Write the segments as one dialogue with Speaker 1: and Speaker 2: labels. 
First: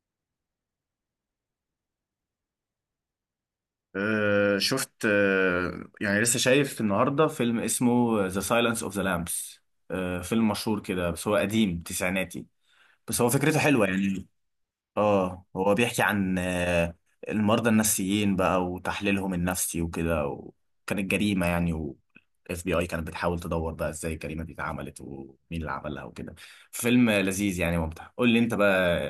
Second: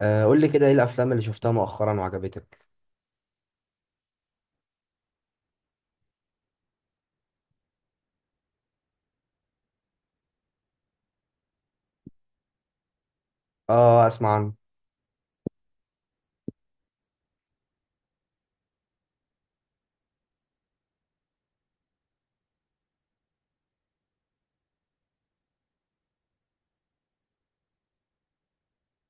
Speaker 1: قول لي كده، ايه الافلام اللي شفتها مؤخرا وعجبتك؟
Speaker 2: شفت، يعني لسه شايف النهارده فيلم اسمه ذا سايلنس اوف ذا لامبس. فيلم مشهور كده، بس هو قديم تسعيناتي. بس هو فكرته حلوه
Speaker 1: اه،
Speaker 2: يعني.
Speaker 1: اسمع عنه.
Speaker 2: اه هو بيحكي عن المرضى النفسيين بقى وتحليلهم النفسي وكده، وكانت جريمه يعني، والاف بي اي كانت بتحاول تدور بقى ازاي الجريمه دي اتعملت ومين اللي عملها وكده. فيلم لذيذ يعني، ممتع. قول لي انت بقى،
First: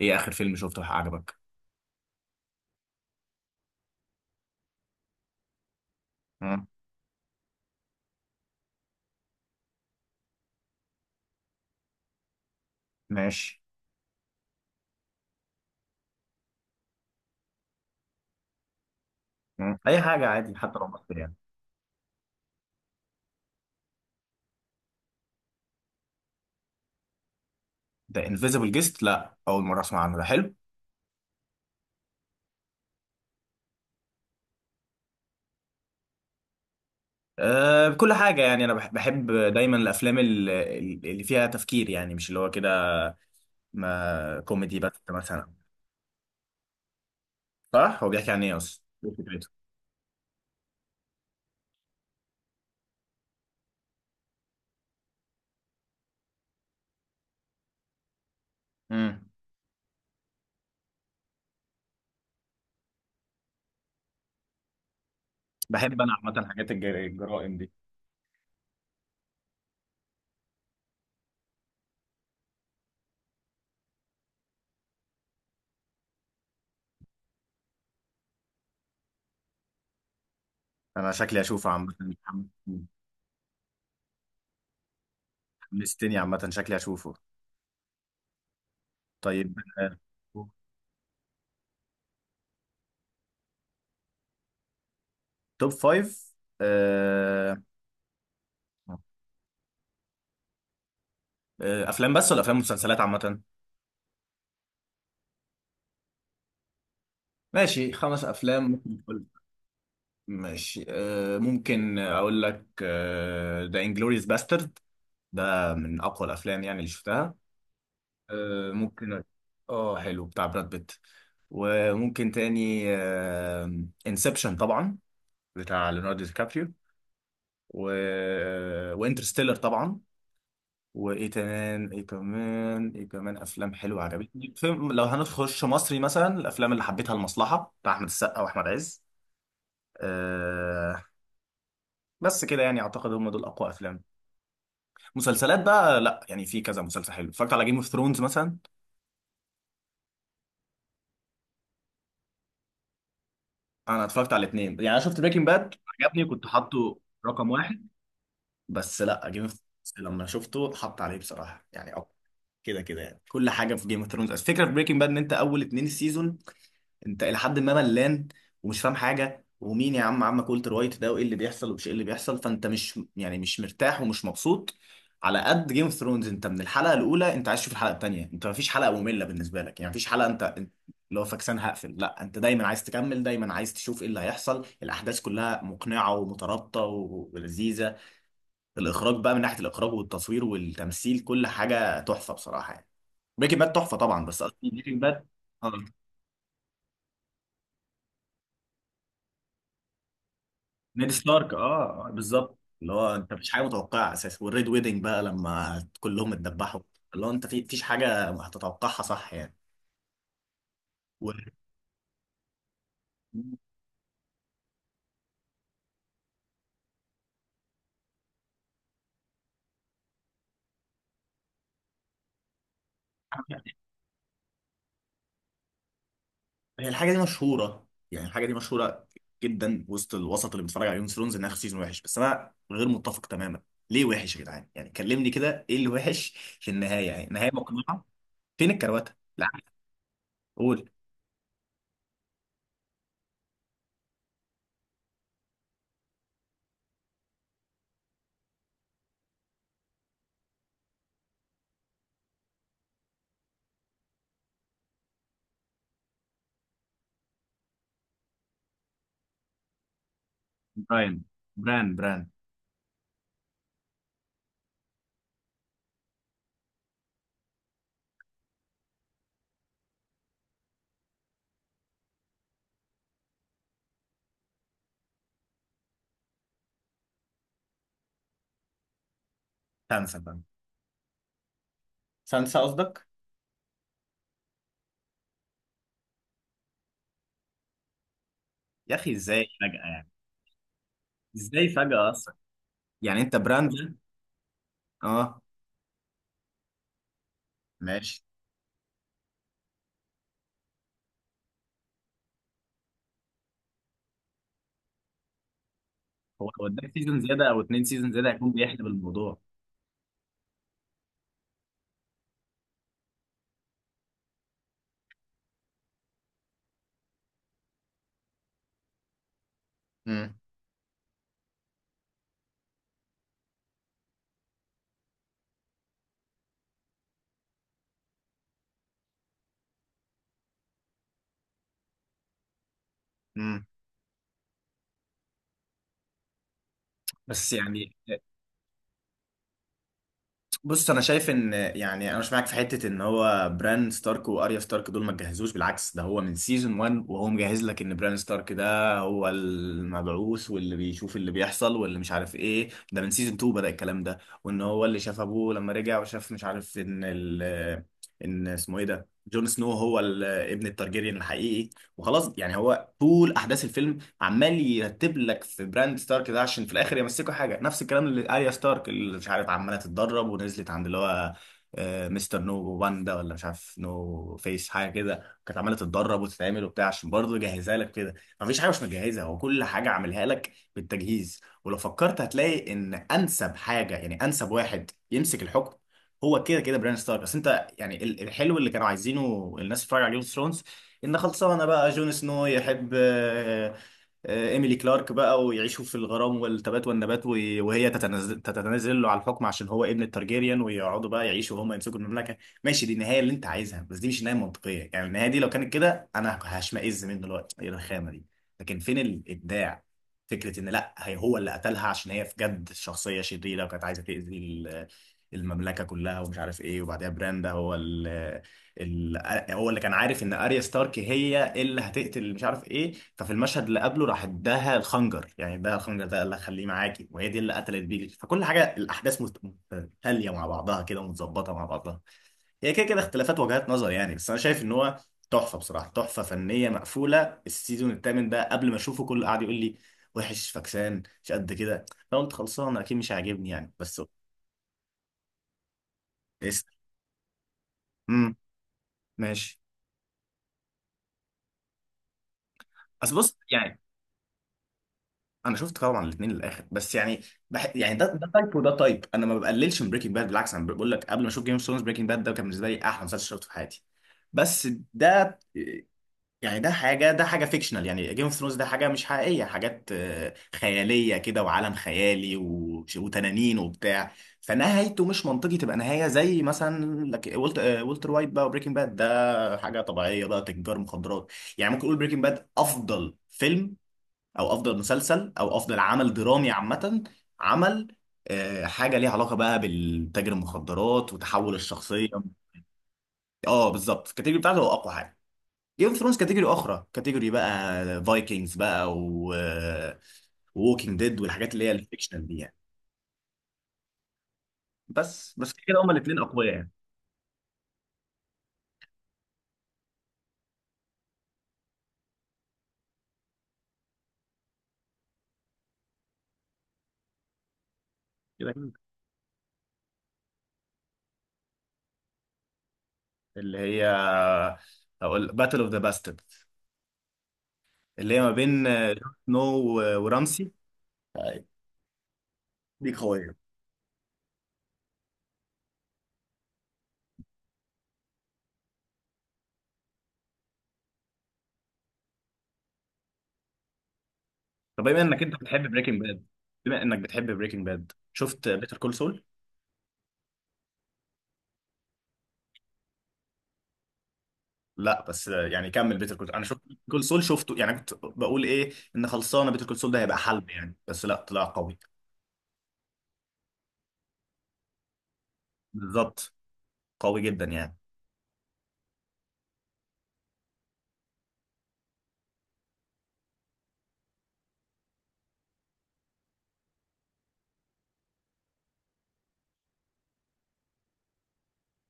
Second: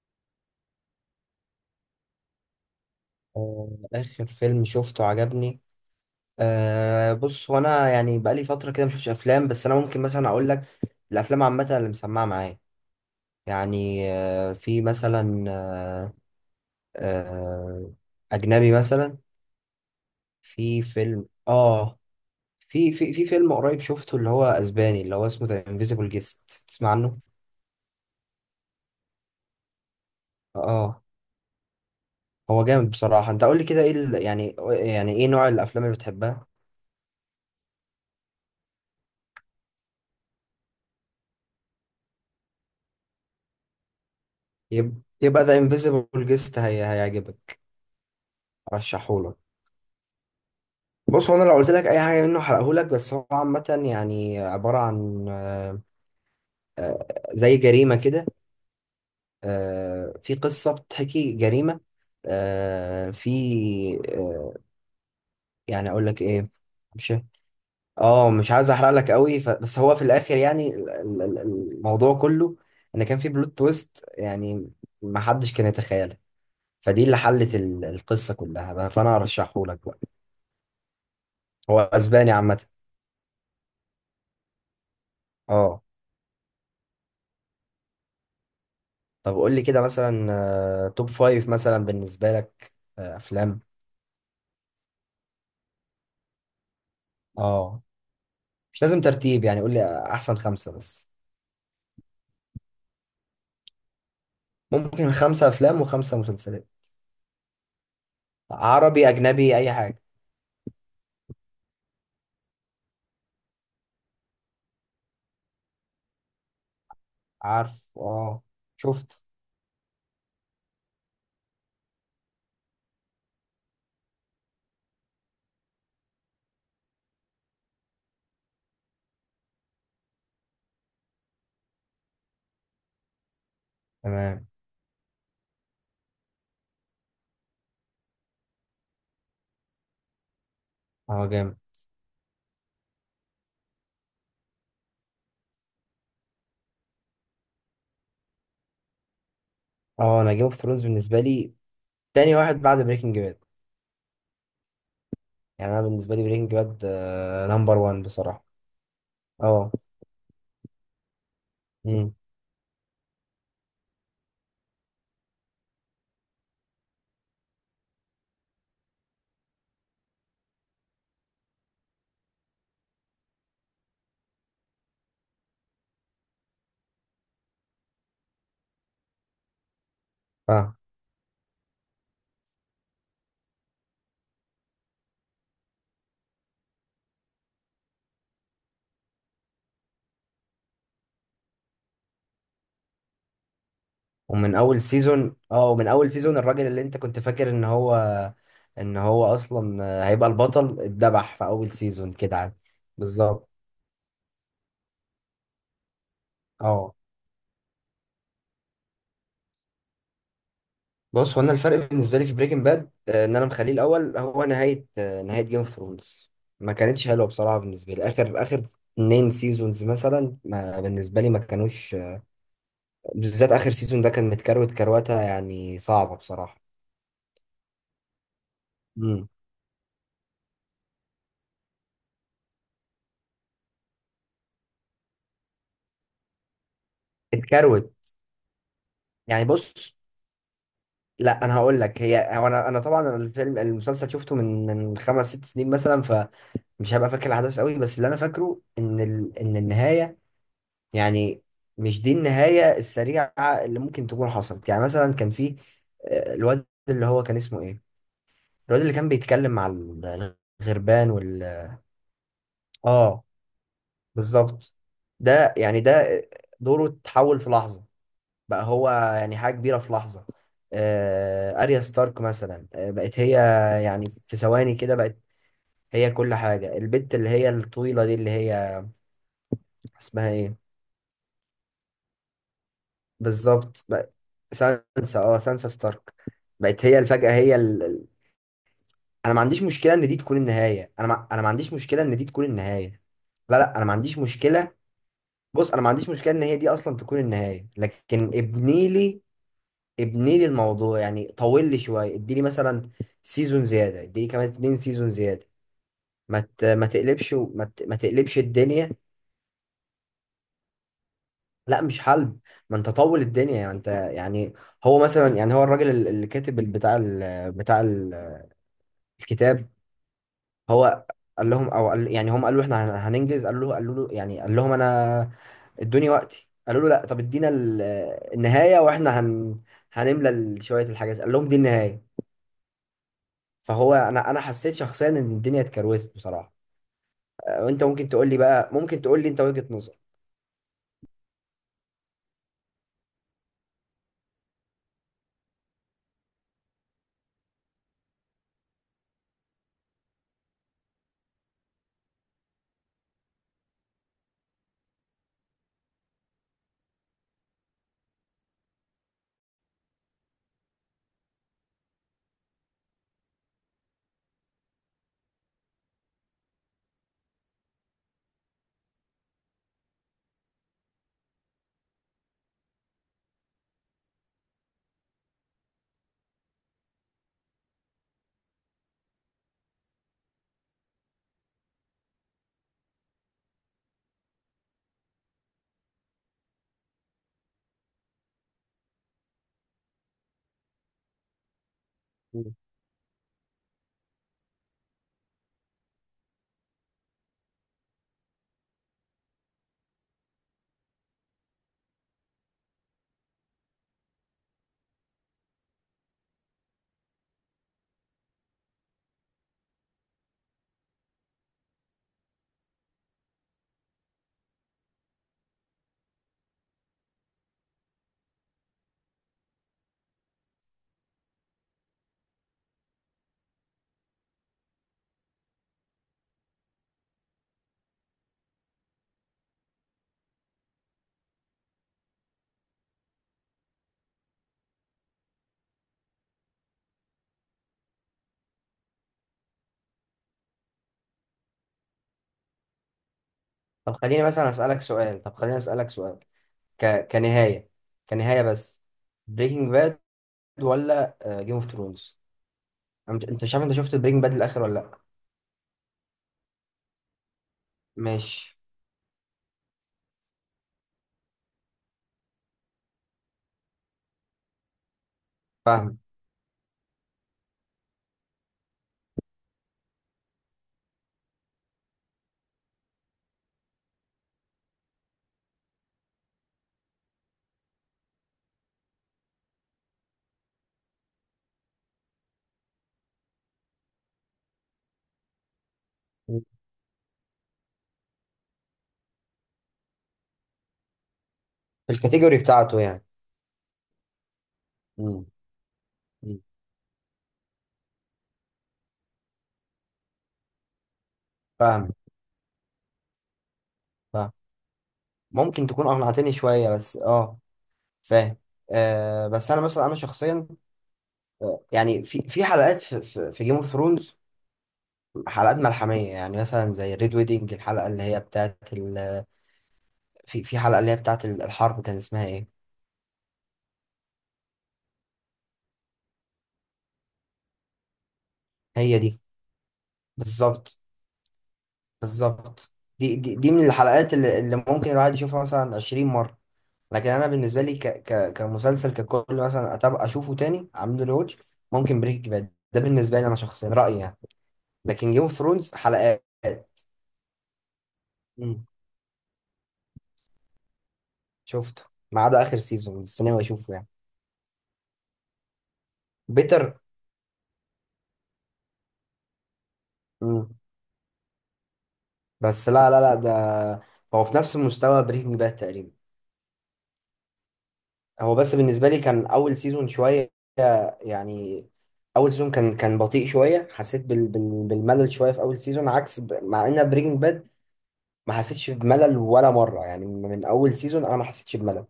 Speaker 2: ايه اخر فيلم شفته عجبك؟
Speaker 1: اخر فيلم شفته عجبني.
Speaker 2: مم،
Speaker 1: بص، هو انا يعني بقالي فتره كده مشوفش افلام، بس انا ممكن مثلا اقول لك الافلام عامه اللي مسمعه معايا.
Speaker 2: ماشي.
Speaker 1: يعني في مثلا آه اجنبي مثلا.
Speaker 2: مم، اي حاجه عادي حتى
Speaker 1: في
Speaker 2: لو مصري
Speaker 1: فيلم
Speaker 2: يعني.
Speaker 1: في فيلم قريب شفته، اللي هو اسباني، اللي هو اسمه ذا انفيزيبل جيست، تسمع عنه؟
Speaker 2: ده انفيزيبل جيست، لا اول مره اسمع عنه، ده حلو.
Speaker 1: اه، هو جامد بصراحه. انت قول لي كده، ايه يعني ايه نوع الافلام اللي بتحبها؟
Speaker 2: أه، بكل حاجه يعني، انا بحب دايما الافلام اللي فيها تفكير، يعني مش اللي هو كده ما كوميدي بس
Speaker 1: يبقى
Speaker 2: مثلا.
Speaker 1: ذا انفيزيبل جيست هي هيعجبك،
Speaker 2: صح، هو بيحكي عن ايه اصلا، إيه
Speaker 1: ارشحهولك.
Speaker 2: فكرته؟
Speaker 1: بص، هو انا لو قلت لك اي حاجه منه هحرقهولك، بس هو عامه يعني عباره عن آه، زي جريمه كده.
Speaker 2: امم.
Speaker 1: في قصه بتحكي جريمه. في آه، يعني
Speaker 2: بحب
Speaker 1: اقول
Speaker 2: انا
Speaker 1: لك
Speaker 2: عامه
Speaker 1: ايه؟
Speaker 2: حاجات
Speaker 1: مش
Speaker 2: الجرائم دي.
Speaker 1: اه مش عايز احرق لك قوي، بس هو في الاخر يعني الموضوع كله، ان كان في بلوت تويست يعني ما حدش كان يتخيلها، فدي اللي حلت القصه كلها بقى، فانا هرشحهولك بقى.
Speaker 2: انا شكلي اشوفه
Speaker 1: هو
Speaker 2: عامه.
Speaker 1: اسباني عامة، اه
Speaker 2: حمستني عامه، شكلي اشوفه.
Speaker 1: طب
Speaker 2: طيب،
Speaker 1: قول لي كده مثلا، توب فايف مثلا بالنسبة لك، افلام،
Speaker 2: توب فايف. أه،
Speaker 1: اه مش لازم ترتيب، يعني قول لي احسن خمسة بس.
Speaker 2: افلام بس ولا افلام ومسلسلات عامه؟
Speaker 1: ممكن خمسة افلام وخمسة مسلسلات،
Speaker 2: ماشي، خمس افلام.
Speaker 1: عربي، اجنبي، اي حاجة.
Speaker 2: ماشي، ممكن اقول لك ذا انجلوريوس باسترد. ده من اقوى الافلام يعني اللي شفتها.
Speaker 1: عارف، اه. شفت.
Speaker 2: ممكن، اه حلو، بتاع براد بيت. وممكن تاني، انسبشن طبعا، بتاع ليوناردو دي كابريو. و آه، وانترستيلر طبعا. وايه كمان ايه كمان ايه كمان، افلام حلوه
Speaker 1: تمام.
Speaker 2: عجبتني. فيلم لو هنخش مصري مثلا، الافلام اللي حبيتها المصلحه بتاع احمد السقا واحمد عز. أه.
Speaker 1: اه، جامد.
Speaker 2: بس كده يعني، اعتقد هم دول اقوى افلام. مسلسلات بقى، لا يعني في كذا مسلسل حلو، اتفرجت على جيم اوف ثرونز مثلا.
Speaker 1: اه، انا جيم اوف ثرونز بالنسبة لي تاني واحد بعد بريكنج باد.
Speaker 2: انا اتفرجت على الاثنين يعني، انا شفت بريكنج
Speaker 1: يعني
Speaker 2: باد.
Speaker 1: انا بالنسبة لي
Speaker 2: عجبني، كنت
Speaker 1: بريكنج باد
Speaker 2: حاطه رقم
Speaker 1: نمبر
Speaker 2: واحد.
Speaker 1: وان بصراحة.
Speaker 2: بس لا، جيم اوف
Speaker 1: اه.
Speaker 2: ثرونز لما شفته حط عليه بصراحه يعني.
Speaker 1: امم
Speaker 2: كده كده يعني، كل حاجه في جيم اوف ثرونز. الفكره في بريكنج باد ان انت اول اثنين سيزون انت الى حد ما ملان، ومش فاهم حاجه، ومين يا عم عمك والتر وايت ده، وايه اللي بيحصل ومش ايه اللي بيحصل، فانت مش يعني مش مرتاح ومش مبسوط. على قد جيم اوف ثرونز، انت من الحلقه الاولى انت عايز تشوف الحلقه الثانيه، انت مفيش حلقه ممله بالنسبه لك يعني، مفيش حلقه انت انت اللي هو فاكسان هقفل، لا انت دايما عايز تكمل، دايما عايز تشوف ايه اللي هيحصل. الاحداث كلها مقنعه ومترابطه ولذيذه. الاخراج بقى من ناحيه الاخراج والتصوير والتمثيل، كل حاجه تحفه بصراحه يعني. بريكنج باد تحفه طبعا، بس
Speaker 1: ومن
Speaker 2: قصدي
Speaker 1: اول
Speaker 2: بريكنج باد.
Speaker 1: سيزون اه ومن اول سيزون الراجل اللي انت كنت فاكر ان هو اصلا هيبقى البطل،
Speaker 2: نيد
Speaker 1: اتذبح في
Speaker 2: ستارك،
Speaker 1: اول
Speaker 2: اه،
Speaker 1: سيزون كده عادي.
Speaker 2: بالظبط، اللي هو انت
Speaker 1: بالظبط.
Speaker 2: مفيش حاجه متوقعه اساسا، والريد ويدنج بقى لما كلهم اتدبحوا،
Speaker 1: اه،
Speaker 2: اللي هو انت في فيش حاجه هتتوقعها صح يعني. و...
Speaker 1: بص، هو انا الفرق بالنسبه لي في بريكنج باد ان انا مخليه الاول، هو نهايه جيم اوف ثرونز ما كانتش حلوه بصراحه. بالنسبه لي اخر اخر اتنين سيزونز مثلا، ما بالنسبه لي ما كانوش بالذات اخر سيزون ده كان متكروت، كروته يعني صعبه بصراحه.
Speaker 2: هي الحاجه دي مشهوره يعني، الحاجه دي مشهوره
Speaker 1: امم
Speaker 2: جدا وسط الوسط اللي بيتفرج على جيم اوف ثرونز انها سيزون وحش، بس انا غير متفق تماما. ليه وحش يا جدعان يعني؟ كلمني كده، ايه اللي وحش؟ في النهايه يعني نهايه
Speaker 1: اتكروت،
Speaker 2: مقنعه. فين الكروته؟
Speaker 1: يعني
Speaker 2: لا،
Speaker 1: بص.
Speaker 2: قول.
Speaker 1: لا، انا هقول لك، هو انا طبعا الفيلم المسلسل شفته من خمس ست سنين مثلا، فمش هبقى فاكر الاحداث قوي، بس اللي انا فاكره ان النهايه يعني، مش دي النهايه السريعه اللي ممكن تكون حصلت. يعني مثلا كان في الواد اللي هو كان اسمه ايه، الواد اللي كان بيتكلم مع الغربان
Speaker 2: براين،
Speaker 1: وال...
Speaker 2: بران.
Speaker 1: اه، بالظبط. ده دوره اتحول في لحظه، بقى هو يعني حاجة كبيرة في لحظة. أريا ستارك مثلا، بقت هي، يعني في ثواني كده بقت هي كل حاجة. البنت اللي هي الطويلة دي، اللي هي
Speaker 2: سانسا،
Speaker 1: اسمها
Speaker 2: بران.
Speaker 1: ايه،
Speaker 2: سانسا قصدك.
Speaker 1: بالظبط، بقت سانسا ستارك، بقت هي الفجأة هي
Speaker 2: يا اخي
Speaker 1: انا ما
Speaker 2: ازاي
Speaker 1: عنديش
Speaker 2: فجاه
Speaker 1: مشكلة ان
Speaker 2: يعني؟
Speaker 1: دي تكون النهاية. انا ما
Speaker 2: ازاي
Speaker 1: عنديش مشكلة
Speaker 2: فجاه؟
Speaker 1: ان دي تكون النهاية.
Speaker 2: يعني انت
Speaker 1: لا،
Speaker 2: براند
Speaker 1: لا، انا ما
Speaker 2: ده.
Speaker 1: عنديش مشكلة.
Speaker 2: اه،
Speaker 1: بص، انا ما عنديش مشكلة ان هي دي اصلا تكون النهاية،
Speaker 2: ماشي.
Speaker 1: لكن ابني لي، ابني لي الموضوع، يعني طول لي شويه، اديني مثلا سيزون زياده، اديني كمان اتنين سيزون زياده، ما
Speaker 2: هو
Speaker 1: ت-
Speaker 2: لو
Speaker 1: ما
Speaker 2: اداك سيزون
Speaker 1: تقلبش،
Speaker 2: زياده او
Speaker 1: وما
Speaker 2: اتنين
Speaker 1: ت- ما
Speaker 2: سيزون زياده
Speaker 1: تقلبش
Speaker 2: هيكون بيحلب
Speaker 1: الدنيا.
Speaker 2: الموضوع.
Speaker 1: لا، مش حلب. ما انت طول الدنيا يعني، انت يعني هو مثلا، يعني هو الراجل اللي كاتب بتاع الكتاب.
Speaker 2: امم.
Speaker 1: هو قال لهم او قال، يعني هم قالوا احنا هننجز. قالوا له، يعني قال لهم انا ادوني وقتي، قالوا له لا، طب ادينا النهايه واحنا هنملى شويه الحاجات، قال لهم دي النهايه.
Speaker 2: امم،
Speaker 1: فهو، انا حسيت شخصيا ان الدنيا اتكروتت بصراحه.
Speaker 2: بس
Speaker 1: وانت
Speaker 2: يعني
Speaker 1: ممكن تقول لي بقى، ممكن تقول لي انت وجهه نظر.
Speaker 2: بص، انا شايف ان يعني، انا مش معاك في حته ان هو بران ستارك واريا ستارك دول ما تجهزوش، بالعكس ده هو من سيزون 1 وهو مجهز لك ان بران ستارك ده هو المبعوث واللي بيشوف اللي بيحصل واللي مش عارف ايه، ده من سيزون 2 بدأ الكلام ده. وان هو اللي شاف ابوه لما رجع وشاف، مش عارف ان ان اسمه ايه ده جون سنو هو ابن التارجيريان الحقيقي. وخلاص يعني، هو طول احداث الفيلم عمال يرتب لك في براند ستارك ده عشان في الاخر يمسكوا حاجه. نفس الكلام اللي اريا ستارك اللي مش عارف عماله تتدرب ونزلت عند اللي هو مستر نو واندا ولا مش عارف نو فيس، حاجه كده كانت عماله تتدرب وتتعمل وبتاع عشان برضه يجهزها لك كده. مفيش حاجه مش مجهزها، هو كل حاجه عاملها لك بالتجهيز. ولو فكرت هتلاقي ان انسب حاجه يعني انسب واحد يمسك الحكم هو كده كده بران ستارك. اصل انت يعني الحلو اللي كانوا عايزينه الناس تتفرج على جيم اوف ثرونز ان خلصانه بقى جون سنو
Speaker 1: مم.
Speaker 2: يحب إيميلي كلارك بقى، ويعيشوا في الغرام والتبات والنبات، وهي تتنازل له على الحكم عشان هو ابن الترجيريان، ويقعدوا بقى يعيشوا وهم يمسكوا المملكة. ماشي، دي النهاية اللي أنت عايزها، بس دي مش نهاية منطقية يعني، النهاية دي لو كانت كده أنا هشمئز منه دلوقتي. إيه الرخامة دي؟ لكن فين الإبداع؟ فكرة إن لأ، هي هو اللي قتلها عشان هي في جد شخصية شريرة، وكانت عايزة تأذي المملكة كلها ومش عارف إيه. وبعدها براندا هو يعني هو اللي كان عارف ان اريا ستارك هي اللي هتقتل مش عارف ايه، ففي المشهد اللي قبله راح اداها الخنجر، يعني اداها الخنجر ده قال لها خليه معاكي، وهي دي اللي قتلت بيه. فكل حاجه الاحداث متتاليه مع بعضها كده، ومتظبطه مع بعضها. هي كده كده اختلافات وجهات نظر يعني، بس انا شايف ان هو تحفه بصراحه، تحفه فنيه مقفوله. السيزون الثامن ده قبل ما اشوفه كل قاعد يقول لي وحش، فكسان مش قد كده، فقلت خلصان اكيد مش هيعجبني يعني.
Speaker 1: طب
Speaker 2: بس
Speaker 1: خليني مثلا اسالك سؤال، طب خليني اسالك سؤال،
Speaker 2: اس،
Speaker 1: كنهايه،
Speaker 2: امم،
Speaker 1: كنهايه بس،
Speaker 2: ماشي.
Speaker 1: بريكنج باد ولا جيم اوف ثرونز؟
Speaker 2: اصل بص
Speaker 1: انت
Speaker 2: يعني،
Speaker 1: شفت بريكنج باد الاخر ولا لا؟
Speaker 2: انا شفت طبعا الاثنين للاخر بس يعني يعني، ده تايب
Speaker 1: ماشي.
Speaker 2: وده تايب. انا ما بقللش من بريكنج باد بالعكس، انا بقول لك قبل ما اشوف جيم اوف ثرونز بريكنج باد ده كان بالنسبه لي احلى مسلسل شفته في حياتي. بس ده
Speaker 1: فاهم.
Speaker 2: يعني، ده حاجه فيكشنال يعني. جيم اوف ثرونز ده حاجه مش حقيقيه، حاجات خياليه كده، وعالم خيالي وتنانين وبتاع. فنهايته مش منطقي تبقى نهايه زي مثلا لك ولت... آه، والتر وايت بقى. وبريكنج باد ده حاجه طبيعيه بقى تجار مخدرات. يعني ممكن اقول بريكنج باد افضل فيلم، او افضل مسلسل، او افضل عمل
Speaker 1: مم.
Speaker 2: درامي عامه. عمل حاجه ليها علاقه بقى بالتاجر المخدرات وتحول
Speaker 1: في
Speaker 2: الشخصيه.
Speaker 1: الكاتيجوري بتاعته يعني.
Speaker 2: اه بالظبط، الكاتيجوري بتاعته هو اقوى حاجه.
Speaker 1: مم.
Speaker 2: جيم اوف ثرونز
Speaker 1: مم.
Speaker 2: كاتيجوري اخرى، كاتيجوري بقى فايكنجز بقى، و ووكينج ديد والحاجات اللي هي
Speaker 1: فاهم،
Speaker 2: الفيكشنال دي يعني.
Speaker 1: فاهم.
Speaker 2: بس، بس كده
Speaker 1: ممكن
Speaker 2: كده
Speaker 1: تكون
Speaker 2: هما الاثنين
Speaker 1: اقنعتني
Speaker 2: اقوياء
Speaker 1: شويه،
Speaker 2: يعني.
Speaker 1: بس فاهم. بس انا مثلا انا شخصيا، يعني في حلقات، في جيم اوف ثرونز حلقات ملحمية، يعني مثلا زي ريد ويدنج، الحلقة اللي هي
Speaker 2: كده
Speaker 1: بتاعت
Speaker 2: كده.
Speaker 1: في حلقة اللي هي بتاعت الحرب، كان اسمها ايه؟
Speaker 2: اللي هي، هقول باتل اوف ذا باسترد. اللي هي ما بين
Speaker 1: هي
Speaker 2: جون
Speaker 1: دي،
Speaker 2: سنو ورامسي.
Speaker 1: بالظبط،
Speaker 2: آه،
Speaker 1: بالظبط،
Speaker 2: دي
Speaker 1: دي,
Speaker 2: قويه.
Speaker 1: دي دي من الحلقات اللي ممكن الواحد يشوفها مثلا 20 مرة. لكن انا بالنسبة لي كمسلسل ككل، مثلا أتابع أشوفه تاني، أعمل له واتش، ممكن بريك باد ده بالنسبة لي أنا شخصيا رأيي يعني،
Speaker 2: طب بما
Speaker 1: لكن جيم
Speaker 2: انك
Speaker 1: اوف
Speaker 2: انت بتحب
Speaker 1: ثرونز
Speaker 2: بريكنج باد،
Speaker 1: حلقات.
Speaker 2: بما انك بتحب بريكنج باد، شفت
Speaker 1: مم.
Speaker 2: بيتر كول سول؟
Speaker 1: شفته، ما عدا آخر سيزون السينما أشوفه يعني.
Speaker 2: لا بس يعني كمل، بيتر كول انا شفت،
Speaker 1: بيتر.
Speaker 2: كول سول شفته يعني. كنت بقول ايه ان خلصانه بيتر كول سول ده هيبقى حلب يعني، بس لا طلع قوي.
Speaker 1: بس لا، لا، لا، ده هو في نفس مستوى بريكنج باد تقريبا.
Speaker 2: بالظبط، قوي جدا يعني.
Speaker 1: هو بس بالنسبة لي كان أول سيزون شوية، يعني أول سيزون كان بطيء شوية، حسيت بالملل شوية في أول سيزون، عكس مع إن بريكنج باد ما حسيتش بملل ولا مرة، يعني من أول سيزون أنا ما حسيتش بملل.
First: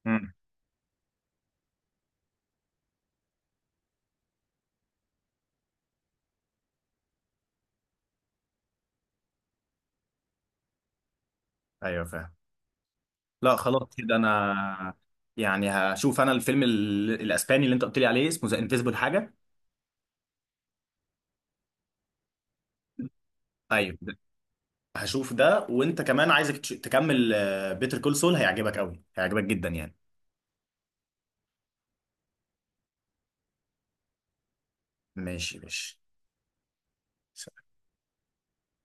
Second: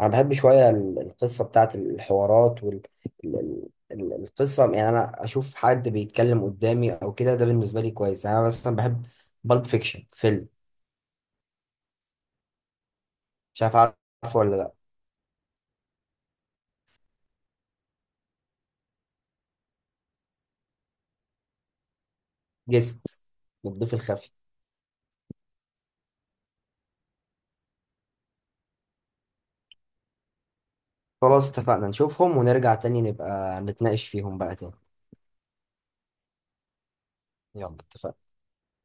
Speaker 1: أنا بحب
Speaker 2: امم،
Speaker 1: شوية القصة بتاعت الحوارات وال القصة يعني. أنا أشوف حد بيتكلم قدامي أو كده، ده بالنسبة لي كويس، يعني أنا مثلا بحب بالب فيكشن فيلم.
Speaker 2: ايوه فاهم. لا
Speaker 1: مش عارف،
Speaker 2: خلاص
Speaker 1: عارفه
Speaker 2: كده، انا
Speaker 1: ولا لأ؟
Speaker 2: يعني هشوف انا الفيلم الاسباني اللي انت قلت لي عليه اسمه ذا انفيزبل حاجه.
Speaker 1: جست، الضيف
Speaker 2: ايوه ده.
Speaker 1: الخفي.
Speaker 2: هشوف ده، وانت كمان عايزك تكمل. بيتر كول سول هيعجبك قوي، هيعجبك جدا يعني.
Speaker 1: خلاص، اتفقنا نشوفهم ونرجع تاني، نبقى نتناقش فيهم بقى تاني.
Speaker 2: ماشي ماشي.
Speaker 1: يلا، اتفقنا.